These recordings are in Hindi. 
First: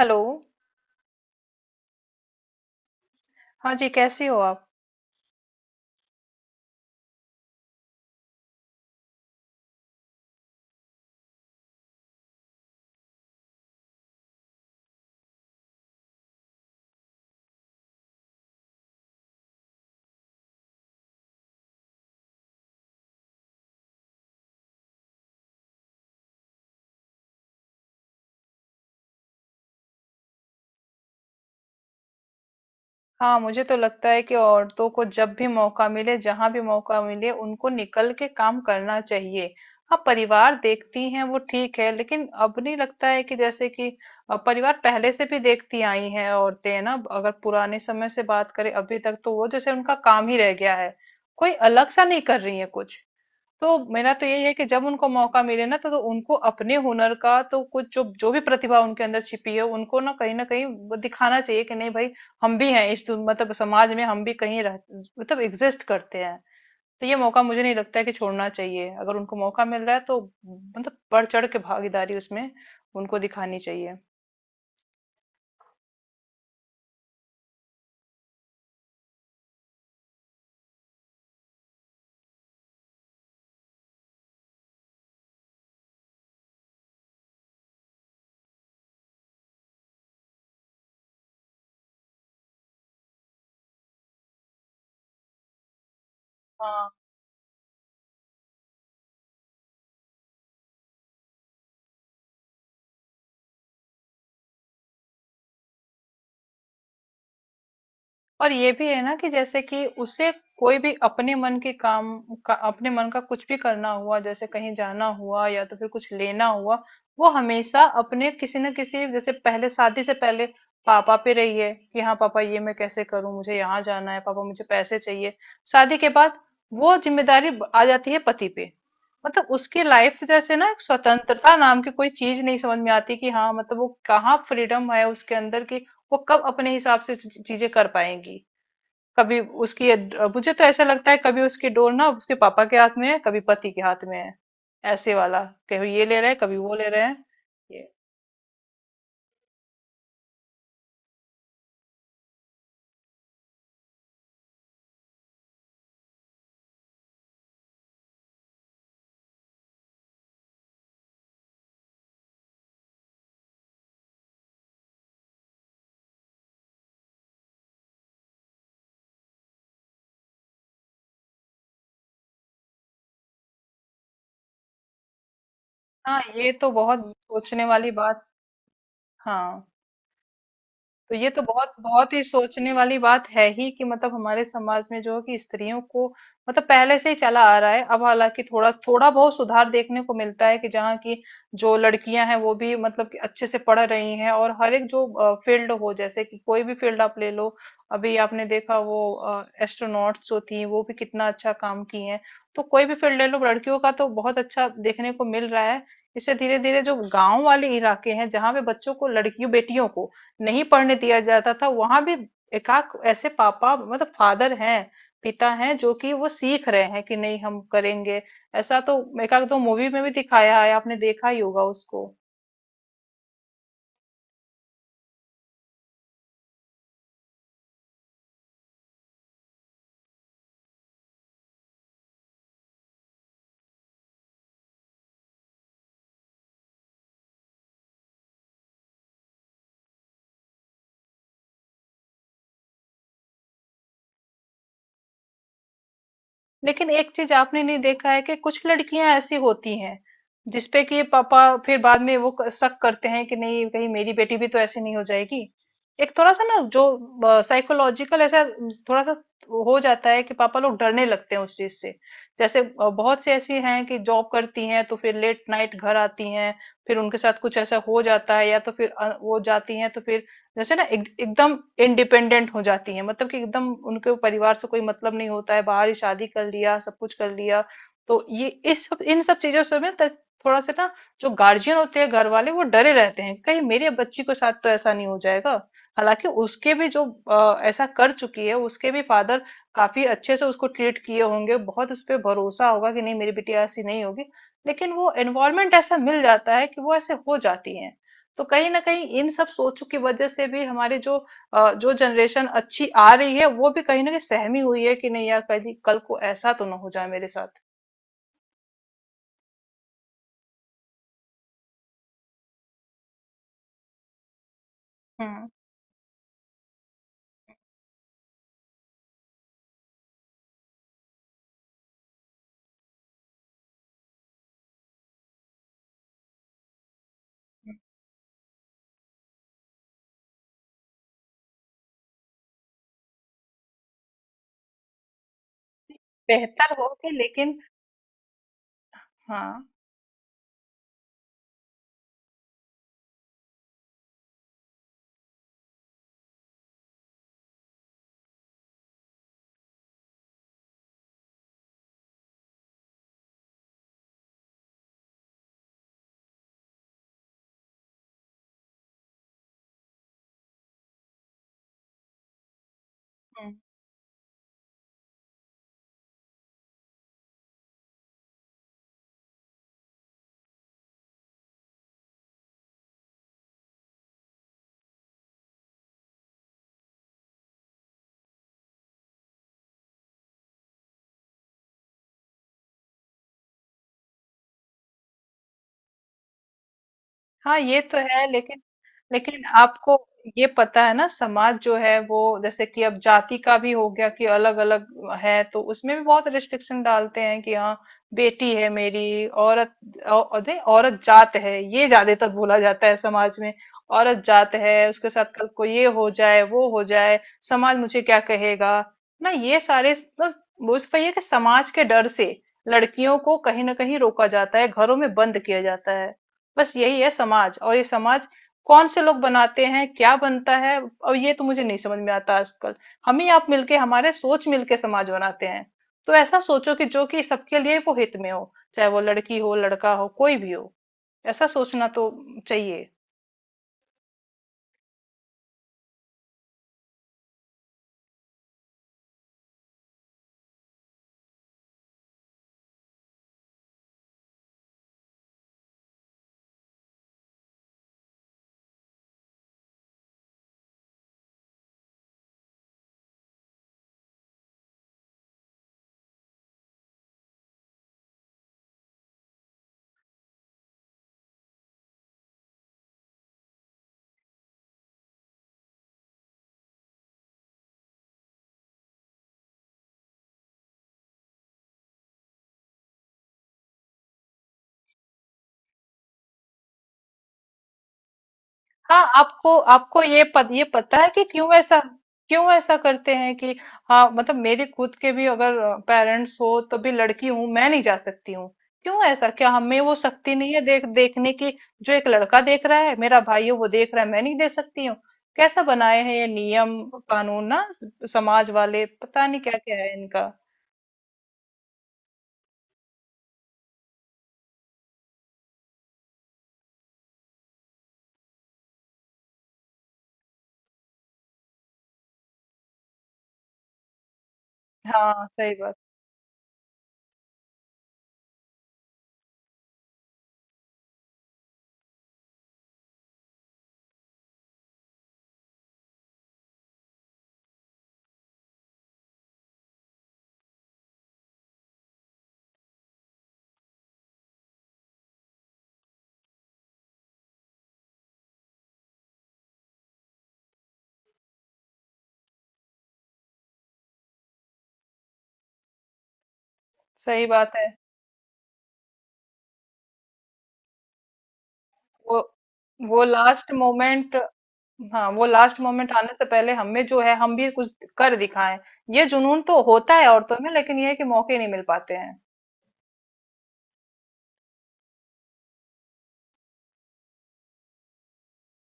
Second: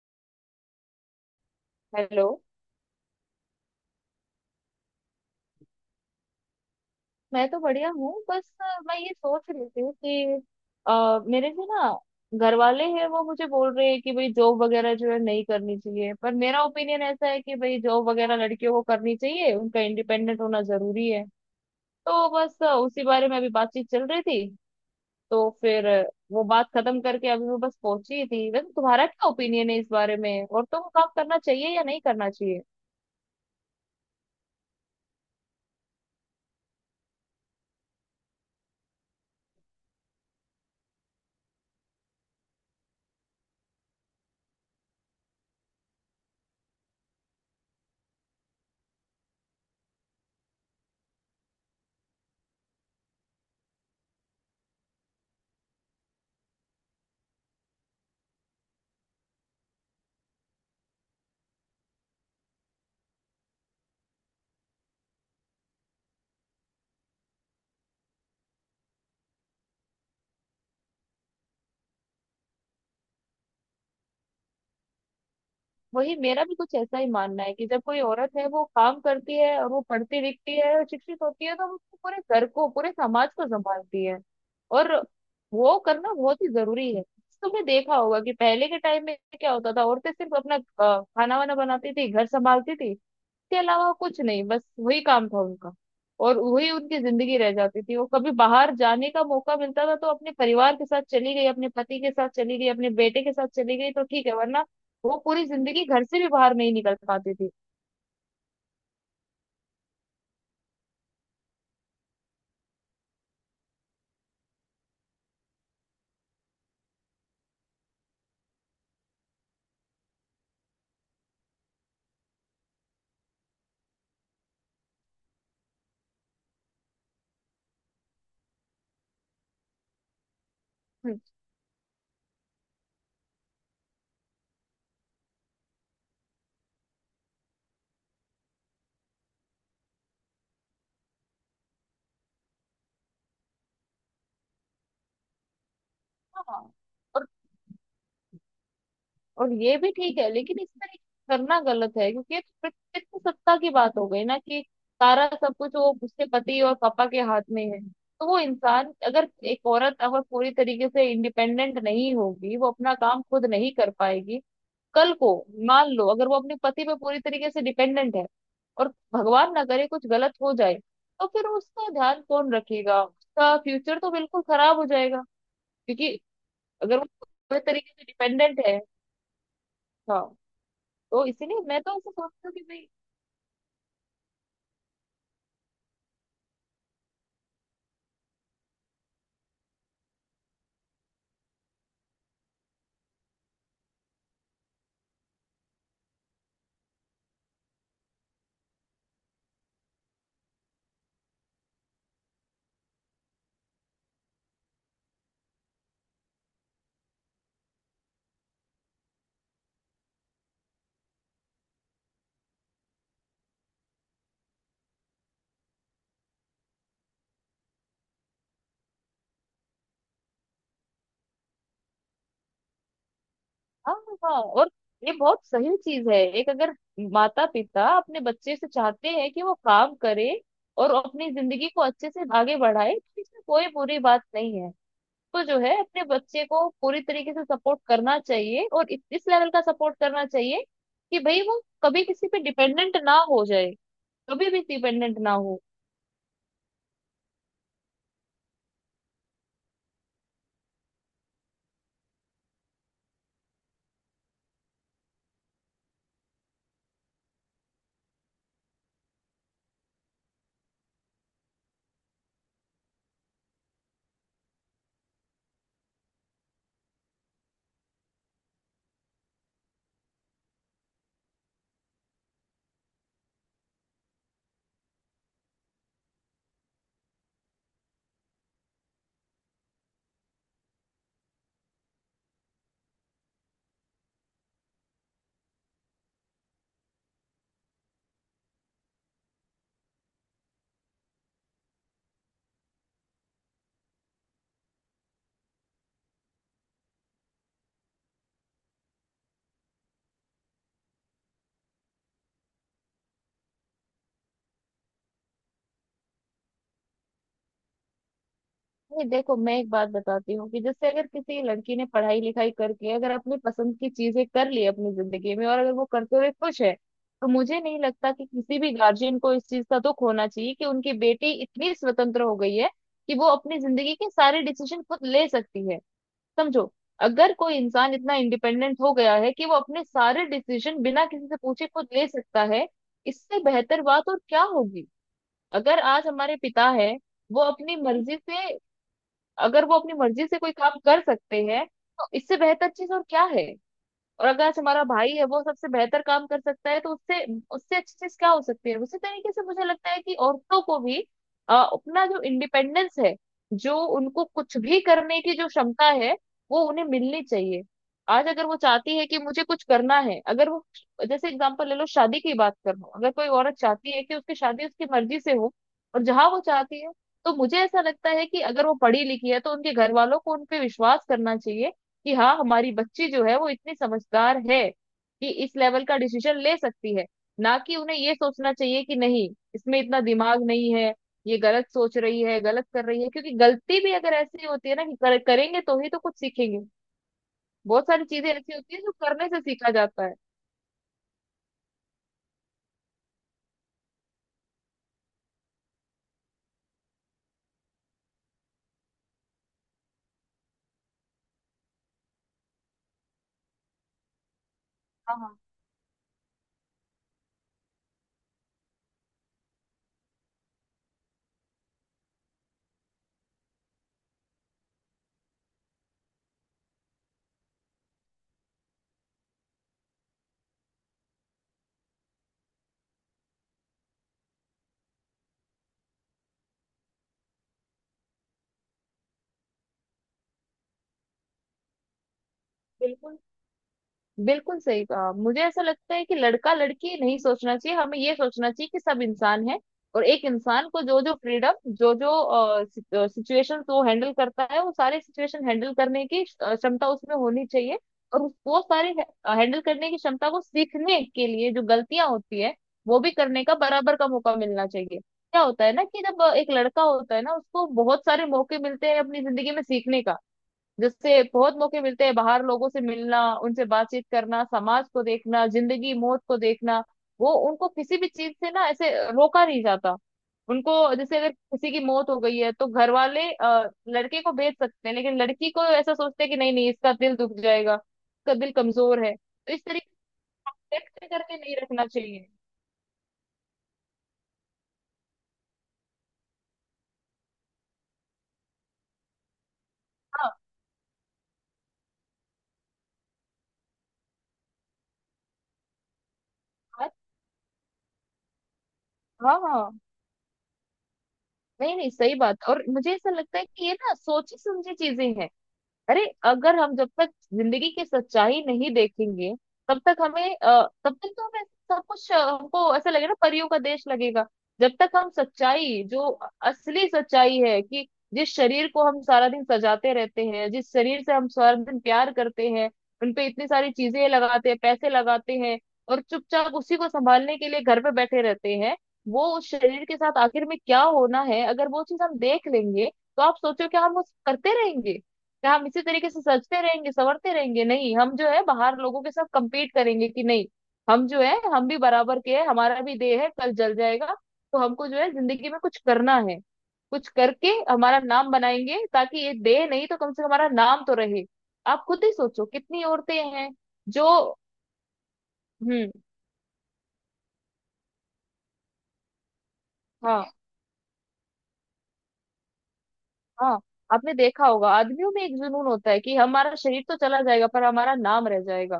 हेलो। हेलो। हाँ जी, कैसी हो आप? मैं तो बढ़िया हूँ। बस मैं ये सोच रही थी कि मेरे जो ना घर वाले हैं वो मुझे बोल रहे हैं कि भाई जॉब वगैरह जो है नहीं करनी चाहिए, पर मेरा ओपिनियन ऐसा है कि भाई जॉब वगैरह लड़कियों को करनी चाहिए, उनका इंडिपेंडेंट होना जरूरी है। तो बस उसी बारे में अभी बातचीत चल रही थी। तो फिर वो बात खत्म करके अभी मैं बस पहुंची ही थी। वैसे तुम्हारा क्या ओपिनियन है इस बारे में, औरतों को काम करना चाहिए या नहीं करना? हाँ मुझे तो लगता है कि औरतों को जब भी मौका मिले, जहां भी मौका मिले, उनको निकल के काम करना चाहिए। हाँ, परिवार देखती हैं वो ठीक है, लेकिन अब नहीं लगता है कि जैसे कि परिवार पहले से भी देखती आई हैं औरतें, है ना? अगर पुराने समय से बात करें अभी तक, तो वो जैसे उनका काम ही रह गया है, कोई अलग सा नहीं कर रही है कुछ। तो मेरा तो यही है कि जब उनको मौका मिले ना तो उनको अपने हुनर का, तो कुछ जो जो भी प्रतिभा उनके अंदर छिपी है, उनको ना कहीं वो दिखाना चाहिए कि नहीं भाई, हम भी हैं इस मतलब समाज में, हम भी कहीं रह, मतलब एग्जिस्ट करते हैं। तो ये मौका मुझे नहीं लगता है कि छोड़ना चाहिए, अगर उनको मौका मिल रहा है तो मतलब बढ़ चढ़ के भागीदारी उसमें उनको दिखानी चाहिए। वही मेरा भी कुछ ऐसा ही मानना है कि जब कोई औरत है वो काम करती है और वो पढ़ती लिखती है और शिक्षित होती है, तो वो पूरे घर को पूरे समाज को संभालती है। और वो करना बहुत ही जरूरी है। तुमने देखा होगा कि पहले के टाइम में क्या होता था, औरतें सिर्फ अपना खाना वाना बनाती थी, घर संभालती थी। इसके अलावा कुछ नहीं, बस वही काम था उनका। और वही हाँ, उनकी जिंदगी रह जाती थी। वो कभी बाहर जाने का मौका मिलता था तो अपने परिवार के साथ चली गई, अपने पति के साथ चली गई, अपने बेटे के साथ चली गई, तो ठीक है, वरना वो पूरी जिंदगी घर से भी बाहर नहीं निकल पाती थी। और ये भी है ना कि जैसे कि उसे कोई भी अपने मन के काम का, अपने मन का कुछ भी करना हुआ, जैसे कहीं जाना हुआ या तो फिर कुछ लेना हुआ, वो हमेशा अपने किसी न किसी, जैसे पहले शादी से पहले पापा पे रही है कि हाँ पापा ये मैं कैसे करूं, मुझे यहाँ जाना है पापा, मुझे पैसे चाहिए। शादी के बाद वो जिम्मेदारी आ जाती है पति पे। मतलब उसकी लाइफ जैसे ना, एक हम्म। स्वतंत्रता नाम की कोई चीज नहीं समझ में आती कि हाँ, मतलब वो कहाँ फ्रीडम है उसके अंदर की। वो कब अपने हिसाब से चीजें कर पाएंगी कभी? उसकी, मुझे तो ऐसा लगता है कभी उसकी डोर ना उसके पापा के हाथ में है, कभी पति के हाथ में है, ऐसे वाला, कभी ये ले रहे हैं कभी हाँ। वो ले रहे हैं और ये। और ये भी ठीक है, लेकिन इसमें करना गलत है क्योंकि ये तो पितृ सत्ता की बात हो गई ना कि सारा सब कुछ वो उसके पति और पापा के हाथ में है। तो वो इंसान, अगर एक औरत अगर पूरी तरीके से इंडिपेंडेंट नहीं होगी, वो अपना काम खुद नहीं कर पाएगी। कल को मान लो अगर वो अपने पति पे पूरी तरीके से डिपेंडेंट है और भगवान ना करे कुछ गलत हो जाए, तो फिर उसका ध्यान कौन रखेगा, उसका फ्यूचर तो बिल्कुल खराब हो जाएगा, क्योंकि हाँ ये तो अगर वो बहुत पूरे सोचने वाली तरीके से बात। डिपेंडेंट है। हाँ, हाँ। तो तो ये तो इसीलिए बहुत मैं तो ऐसे बहुत ही सोचती हूँ कि सोचने भाई, वाली बात है ही कि मतलब हमारे समाज में जो है कि स्त्रियों को, मतलब पहले से ही चला आ रहा है। अब हालांकि थोड़ा थोड़ा बहुत सुधार देखने को मिलता है कि जहाँ की जो लड़कियां हैं वो भी मतलब कि अच्छे से पढ़ रही हैं, और हर एक जो फील्ड हो, जैसे कि कोई भी फील्ड आप ले लो, अभी आपने देखा वो एस्ट्रोनॉट्स जो थी वो भी कितना अच्छा काम की हैं, तो कोई भी फील्ड ले लो लड़कियों का तो बहुत अच्छा देखने को मिल रहा है। इससे धीरे धीरे जो गांव वाले इलाके हैं जहाँ पे बच्चों को, लड़कियों बेटियों को नहीं पढ़ने दिया जाता था, वहां भी एकाक ऐसे पापा, मतलब फादर हैं, पिता हैं, जो कि वो सीख रहे हैं कि नहीं हम करेंगे ऐसा, तो एकाक दो मूवी में भी दिखाया है, आपने देखा ही होगा उसको। हाँ, हाँ, हाँ, और ये बहुत सही चीज है। एक अगर माता पिता अपने बच्चे से चाहते हैं कि वो काम करे और अपनी जिंदगी को अच्छे से आगे बढ़ाए, तो इसमें कोई बुरी बात नहीं है। तो जो है अपने बच्चे को पूरी तरीके से सपोर्ट करना चाहिए, और इस लेवल का सपोर्ट करना चाहिए कि भाई वो कभी किसी पे डिपेंडेंट ना हो जाए, कभी भी डिपेंडेंट ना हो। लेकिन एक चीज आपने नहीं देखा है कि कुछ लड़कियां ऐसी होती हैं जिसपे कि पापा फिर बाद में वो शक करते हैं कि नहीं कहीं मेरी बेटी भी तो ऐसी नहीं हो जाएगी। एक थोड़ा सा ना जो साइकोलॉजिकल ऐसा थोड़ा सा हो जाता है कि पापा लोग डरने लगते हैं उस चीज से। जैसे बहुत सी ऐसी हैं कि जॉब करती हैं तो फिर लेट नाइट घर आती हैं, फिर उनके साथ कुछ ऐसा हो जाता है, या तो फिर वो जाती हैं तो फिर जैसे ना एकदम इंडिपेंडेंट हो जाती है, मतलब कि एकदम उनके परिवार से कोई मतलब नहीं होता है, बाहर ही शादी कर लिया, सब कुछ कर लिया। तो ये, इस सब इन सब चीजों से में थोड़ा सा ना, जो गार्जियन होते हैं घर वाले वो डरे रहते हैं कहीं मेरे बच्ची के साथ तो ऐसा नहीं हो जाएगा। हालांकि उसके भी जो ऐसा कर चुकी है उसके भी फादर काफी अच्छे से उसको ट्रीट किए होंगे, बहुत उस पर भरोसा होगा कि नहीं मेरी बिटिया ऐसी नहीं होगी, लेकिन वो एनवायरमेंट ऐसा मिल जाता है कि वो ऐसे हो जाती है। तो कहीं ना कहीं इन सब सोचों की वजह से भी हमारी जो जो जनरेशन अच्छी आ रही है वो भी कहीं ना कहीं सहमी हुई है कि नहीं यार, कल कल को ऐसा तो ना हो जाए मेरे साथ। नहीं, देखो मैं एक बात बताती हूँ कि जैसे अगर किसी लड़की ने पढ़ाई लिखाई करके अगर अपनी पसंद की चीजें कर ली अपनी जिंदगी में, हम्म। और अगर वो करते हुए खुश है, तो मुझे नहीं लगता कि किसी भी गार्जियन को इस चीज का दुख होना चाहिए कि उनकी बेटी इतनी स्वतंत्र हो गई है कि वो अपनी जिंदगी के सारे डिसीजन खुद ले सकती है। समझो, अगर कोई इंसान इतना इंडिपेंडेंट हो गया है कि वो अपने सारे डिसीजन बिना किसी से पूछे खुद ले सकता है, इससे बेहतर बात और क्या होगी। अगर आज हमारे पिता बेहतर हो है कि, वो लेकिन अपनी मर्जी से, हाँ। अगर वो अपनी मर्जी से कोई काम कर सकते हैं, तो इससे बेहतर चीज और क्या है। और अगर आज हमारा भाई है वो सबसे बेहतर काम कर सकता है, तो उससे उससे अच्छी चीज क्या हो सकती है। उसी तरीके से मुझे लगता है कि औरतों को भी अपना जो इंडिपेंडेंस है, जो उनको कुछ भी करने की जो क्षमता है, वो उन्हें मिलनी चाहिए। आज अगर वो चाहती है कि मुझे कुछ करना है, अगर वो, जैसे एग्जांपल ले लो शादी की बात कर रहा हूं, अगर कोई हम्म। औरत चाहती है कि उसकी शादी उसकी मर्जी से हो और जहां वो चाहती है, तो मुझे ऐसा लगता है कि अगर वो पढ़ी लिखी है तो उनके घर वालों को उन पे विश्वास करना चाहिए कि हाँ हमारी बच्ची जो है वो इतनी समझदार है कि इस लेवल का डिसीजन ले सकती है। ना कि उन्हें ये सोचना चाहिए कि नहीं, इसमें इतना दिमाग नहीं है, ये गलत सोच रही है, गलत कर रही है। क्योंकि गलती भी अगर ऐसी होती है ना कि करेंगे तो ही तो कुछ सीखेंगे। हाँ ये बहुत तो सारी है, चीजें ऐसी लेकिन होती है जो करने से लेकिन सीखा आपको जाता है। ये पता है ना समाज जो है वो जैसे कि अब जाति का भी हो गया कि अलग अलग है, तो उसमें भी बहुत रिस्ट्रिक्शन डालते हैं कि हाँ, बेटी है मेरी, औरत अरे, औरत जात है, ये ज्यादातर बोला जाता है समाज में। औरत जात है, उसके हाँ, साथ हाँ। कल को ये हो जाए वो हो जाए, समाज मुझे क्या कहेगा, ना ये सारे, मतलब उस पर ये कि समाज के डर से लड़कियों को कहीं ना कहीं रोका जाता है, घरों में बंद किया जाता है। बस यही है समाज, और ये समाज कौन से लोग बनाते हैं, क्या बनता है, और ये तो मुझे नहीं समझ में आता आजकल। हम ही, आप मिलके, हमारे सोच मिलके समाज बनाते हैं, तो ऐसा सोचो कि जो कि सबके लिए वो हित में हो, चाहे वो लड़की हो लड़का हो कोई भी हो, ऐसा सोचना तो चाहिए। बिल्कुल। बिल्कुल सही कहा। मुझे ऐसा लगता है कि लड़का लड़की नहीं सोचना चाहिए, हमें ये सोचना चाहिए कि सब इंसान है। और एक इंसान को जो जो फ्रीडम, जो जो सिचुएशन वो हैंडल करता है, वो सारे सिचुएशन हैंडल करने की क्षमता उसमें होनी चाहिए। वो सारे हैंडल करने की क्षमता को सीखने के लिए जो गलतियां होती है वो भी करने का बराबर का मौका मिलना चाहिए। क्या होता है ना कि जब एक लड़का होता है ना उसको बहुत सारे मौके मिलते हैं अपनी जिंदगी में सीखने का, जिससे बहुत मौके मिलते हैं बाहर लोगों से मिलना, उनसे बातचीत करना, समाज को देखना, जिंदगी मौत को देखना। वो उनको किसी भी चीज से ना ऐसे रोका नहीं जाता उनको। जैसे अगर किसी की मौत हो गई है तो घर वाले लड़के को भेज सकते हैं, लेकिन लड़की को ऐसा सोचते हैं कि नहीं नहीं, इसका दिल दुख जाएगा, इसका दिल हाँ, कमजोर है। तो आपको इस तरीके आपको ये ये से पता है सेलेक्ट कि करके क्यों नहीं ऐसा, रखना चाहिए। क्यों ऐसा करते हैं कि? हाँ मतलब मेरे खुद के भी अगर पेरेंट्स हो तो भी लड़की हूँ, मैं नहीं जा सकती हूँ। क्यों ऐसा? क्या हमें वो हाँ। शक्ति नहीं है देखने की जो एक लड़का देख रहा है, मेरा भाई है वो देख रहा है, मैं नहीं दे सकती हूँ। कैसा बनाए हैं ये नियम आज- कानून ना, समाज वाले पता हाँ, नहीं क्या हाँ। क्या है इनका। नहीं नहीं, सही बात। और मुझे ऐसा लगता है कि ये ना सोची समझी चीजें हैं। अरे अगर हम जब तक जिंदगी की सच्चाई नहीं देखेंगे, तब तक हमें तब तक तो हमें सब कुछ हमको ऐसा लगेगा ना, परियों का देश लगेगा। जब तक हम हाँ सही बात। सच्चाई, जो असली सच्चाई है कि जिस शरीर को हम सारा दिन सजाते रहते हैं, जिस शरीर से हम सारा दिन प्यार करते हैं, उनपे इतनी सारी चीजें लगाते हैं, पैसे लगाते हैं, और चुपचाप उसी को संभालने के लिए घर पे बैठे रहते हैं, वो उस शरीर के साथ आखिर में क्या होना है, अगर वो चीज हम देख लेंगे, तो आप सोचो क्या हम उस करते रहेंगे? क्या हम इसी तरीके से सजते रहेंगे, संवरते रहेंगे? नहीं, हम जो है बाहर लोगों के साथ compete करेंगे कि नहीं हम जो है, हम भी बराबर के हैं, हमारा भी देह है, कल जल जाएगा। तो हमको जो है जिंदगी में कुछ करना है, कुछ सही करके बात है। हमारा नाम बनाएंगे, ताकि ये देह नहीं तो कम से कम हमारा नाम तो रहे। आप खुद ही वो सोचो कितनी वो औरतें लास्ट हैं जो, मोमेंट, हाँ, वो लास्ट हम्म, मोमेंट आने से पहले हमें जो है हम भी कुछ कर दिखाएं। ये जुनून तो होता है हाँ, औरतों में, लेकिन ये है कि मौके नहीं मिल पाते हैं। हाँ, आपने देखा होगा आदमियों में एक जुनून होता है कि हमारा शरीर तो चला जाएगा पर हमारा नाम रह जाएगा।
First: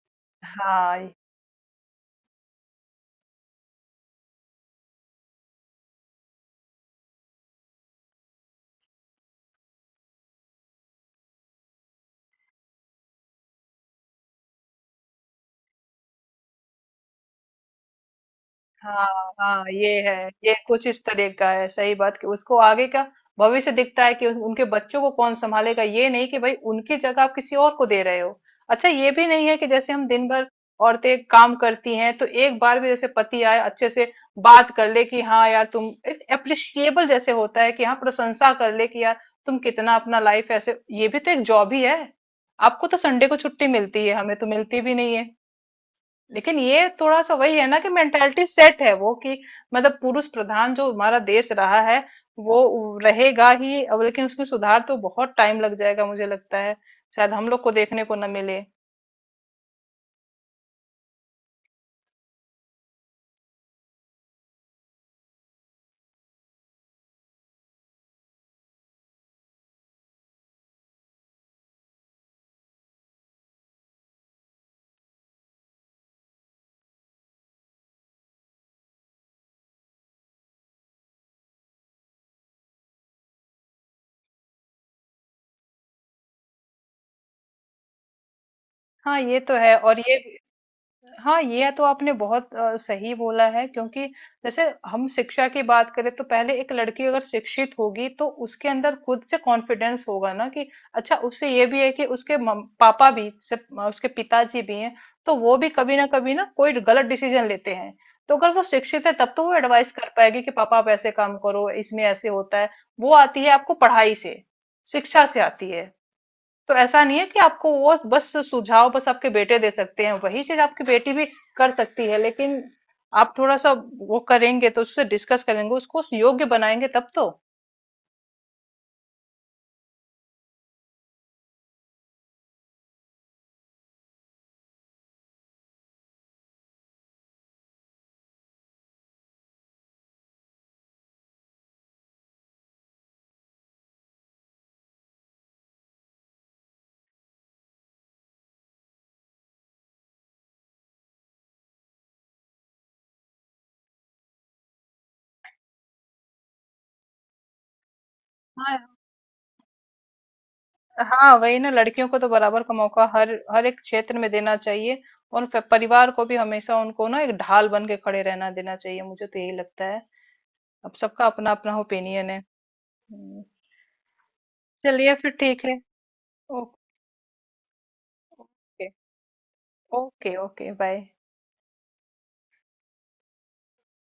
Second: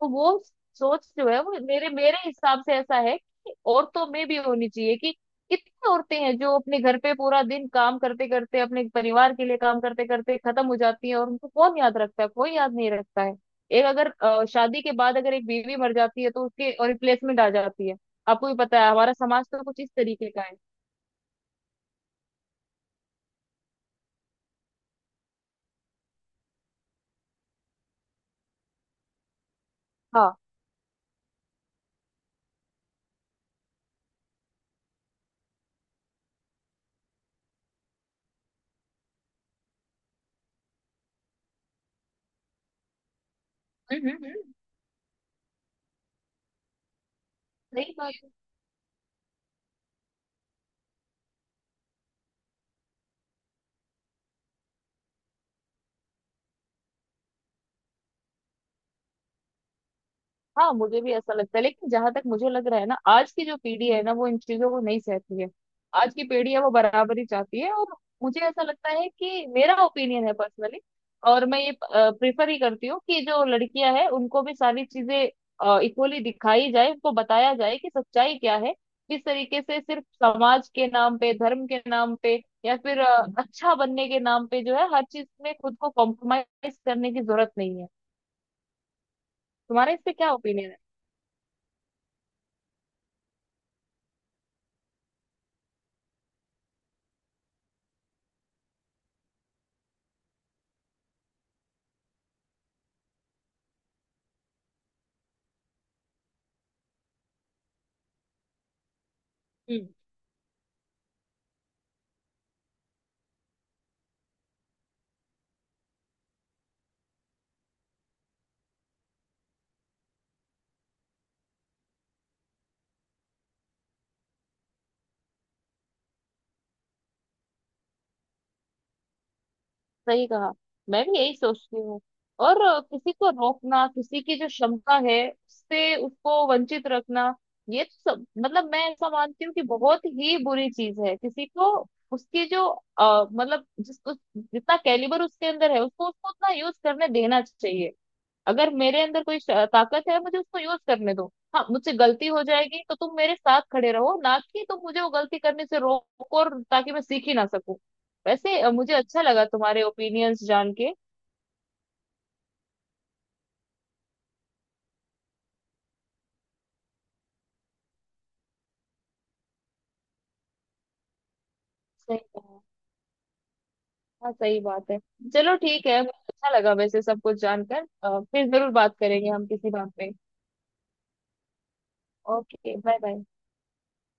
तो वो सोच हाँ, जो है वो मेरे मेरे हिसाब से ऐसा है कि औरतों में भी होनी चाहिए कि कितनी औरतें हैं जो अपने घर पे पूरा दिन काम करते करते, अपने परिवार के लिए काम करते करते खत्म हो जाती हैं, और उनको कौन याद रखता है, कोई याद नहीं रखता है। एक अगर शादी के बाद अगर एक बीवी मर जाती है तो उसके रिप्लेसमेंट आ जाती है। आपको भी पता है हाँ, हमारा समाज तो हाँ, कुछ ये इस है, तरीके का है। ये कुछ इस तरह का है, सही बात कि उसको आगे का भविष्य दिखता है कि उनके बच्चों को कौन संभालेगा, ये नहीं कि भाई उनकी जगह आप किसी और को दे रहे हो। अच्छा, ये भी नहीं है कि जैसे हम दिन हाँ। भर, औरतें काम करती हैं तो एक बार भी जैसे पति आए अच्छे से बात कर ले कि हाँ यार तुम, एप्रिशिएबल जैसे होता है कि हाँ प्रशंसा कर ले कि यार तुम कितना अपना लाइफ, ऐसे ये भी तो एक जॉब ही है। आपको तो संडे को छुट्टी मिलती हम्म। है, हम्म। हमें तो हम्म। मिलती भी नहीं है। लेकिन ये थोड़ा सा वही है ना कि सही। मेंटेलिटी सेट है वो कि, मतलब पुरुष प्रधान जो हमारा देश रहा है वो रहेगा ही अब, लेकिन उसमें सुधार तो बहुत टाइम लग जाएगा मुझे लगता है, शायद हम लोग को देखने को न मिले। हाँ, मुझे भी ऐसा लगता है, लेकिन जहां तक मुझे लग रहा है ना, आज की जो पीढ़ी है ना वो इन चीजों को नहीं सहती है। आज की पीढ़ी है, वो बराबरी चाहती है। और मुझे ऐसा लगता है कि मेरा ओपिनियन है पर्सनली, और मैं ये प्रेफर ही करती हूँ कि जो लड़कियां हैं उनको भी सारी चीजें इक्वली दिखाई जाए, उनको बताया जाए कि सच्चाई क्या है, किस तरीके से सिर्फ समाज के नाम पे, धर्म के नाम पे, या फिर अच्छा बनने के नाम पे जो है हर चीज में खुद को कॉम्प्रोमाइज करने की जरूरत नहीं है। हाँ ये तो है, तुम्हारा और इस पे ये, क्या ओपिनियन हाँ ये तो आपने बहुत सही बोला है, क्योंकि जैसे हम शिक्षा की बात करें तो पहले एक लड़की अगर शिक्षित होगी तो उसके अंदर खुद से कॉन्फिडेंस होगा ना कि अच्छा। उससे ये भी है कि उसके पापा भी से, उसके पिताजी भी हैं तो वो भी कभी ना कभी ना कोई गलत डिसीजन लेते हैं, तो अगर वो शिक्षित है तब तो वो है? एडवाइस कर पाएगी कि पापा आप ऐसे काम करो, इसमें ऐसे होता है। वो आती है आपको पढ़ाई से, शिक्षा से आती है। तो ऐसा नहीं है कि आपको वो बस सुझाव बस आपके बेटे दे सकते हैं, वही चीज आपकी बेटी भी कर सकती है, लेकिन आप थोड़ा सा, वो करेंगे तो उससे डिस्कस करेंगे, उसको योग्य बनाएंगे तब तो। सही कहा। मैं भी यही सोचती हूँ। और किसी को रोकना, किसी की जो क्षमता है उससे उसको वंचित रखना, ये तो सब मतलब मैं ऐसा मानती हूँ कि बहुत ही बुरी चीज है। किसी को उसकी जो मतलब जितना कैलिबर उसके अंदर है, उसको उसको उतना यूज करने देना चाहिए। अगर मेरे अंदर कोई ताकत है मुझे उसको यूज करने दो। हाँ मुझसे गलती हो जाएगी तो तुम मेरे साथ खड़े रहो, ना कि तुम मुझे वो गलती करने से रोको और ताकि मैं सीख ही ना सकूं। वैसे हाँ। मुझे अच्छा लगा तुम्हारे ओपिनियंस जान के। हाँ वही ना, लड़कियों को तो बराबर का मौका हर हर एक क्षेत्र में देना चाहिए। और परिवार को भी हमेशा उनको ना एक ढाल बन के खड़े रहना देना चाहिए, मुझे तो यही लगता है। अब सबका अपना अपना सही ओपिनियन है। कहा। हम्म। हाँ, सही बात है। चलिए फिर चलो ठीक है। ठीक है, मुझे अच्छा लगा वैसे सब कुछ जानकर। फिर जरूर ओके, बात करेंगे हम किसी बात पे। Okay, okay, bye. Okay. Bye bye.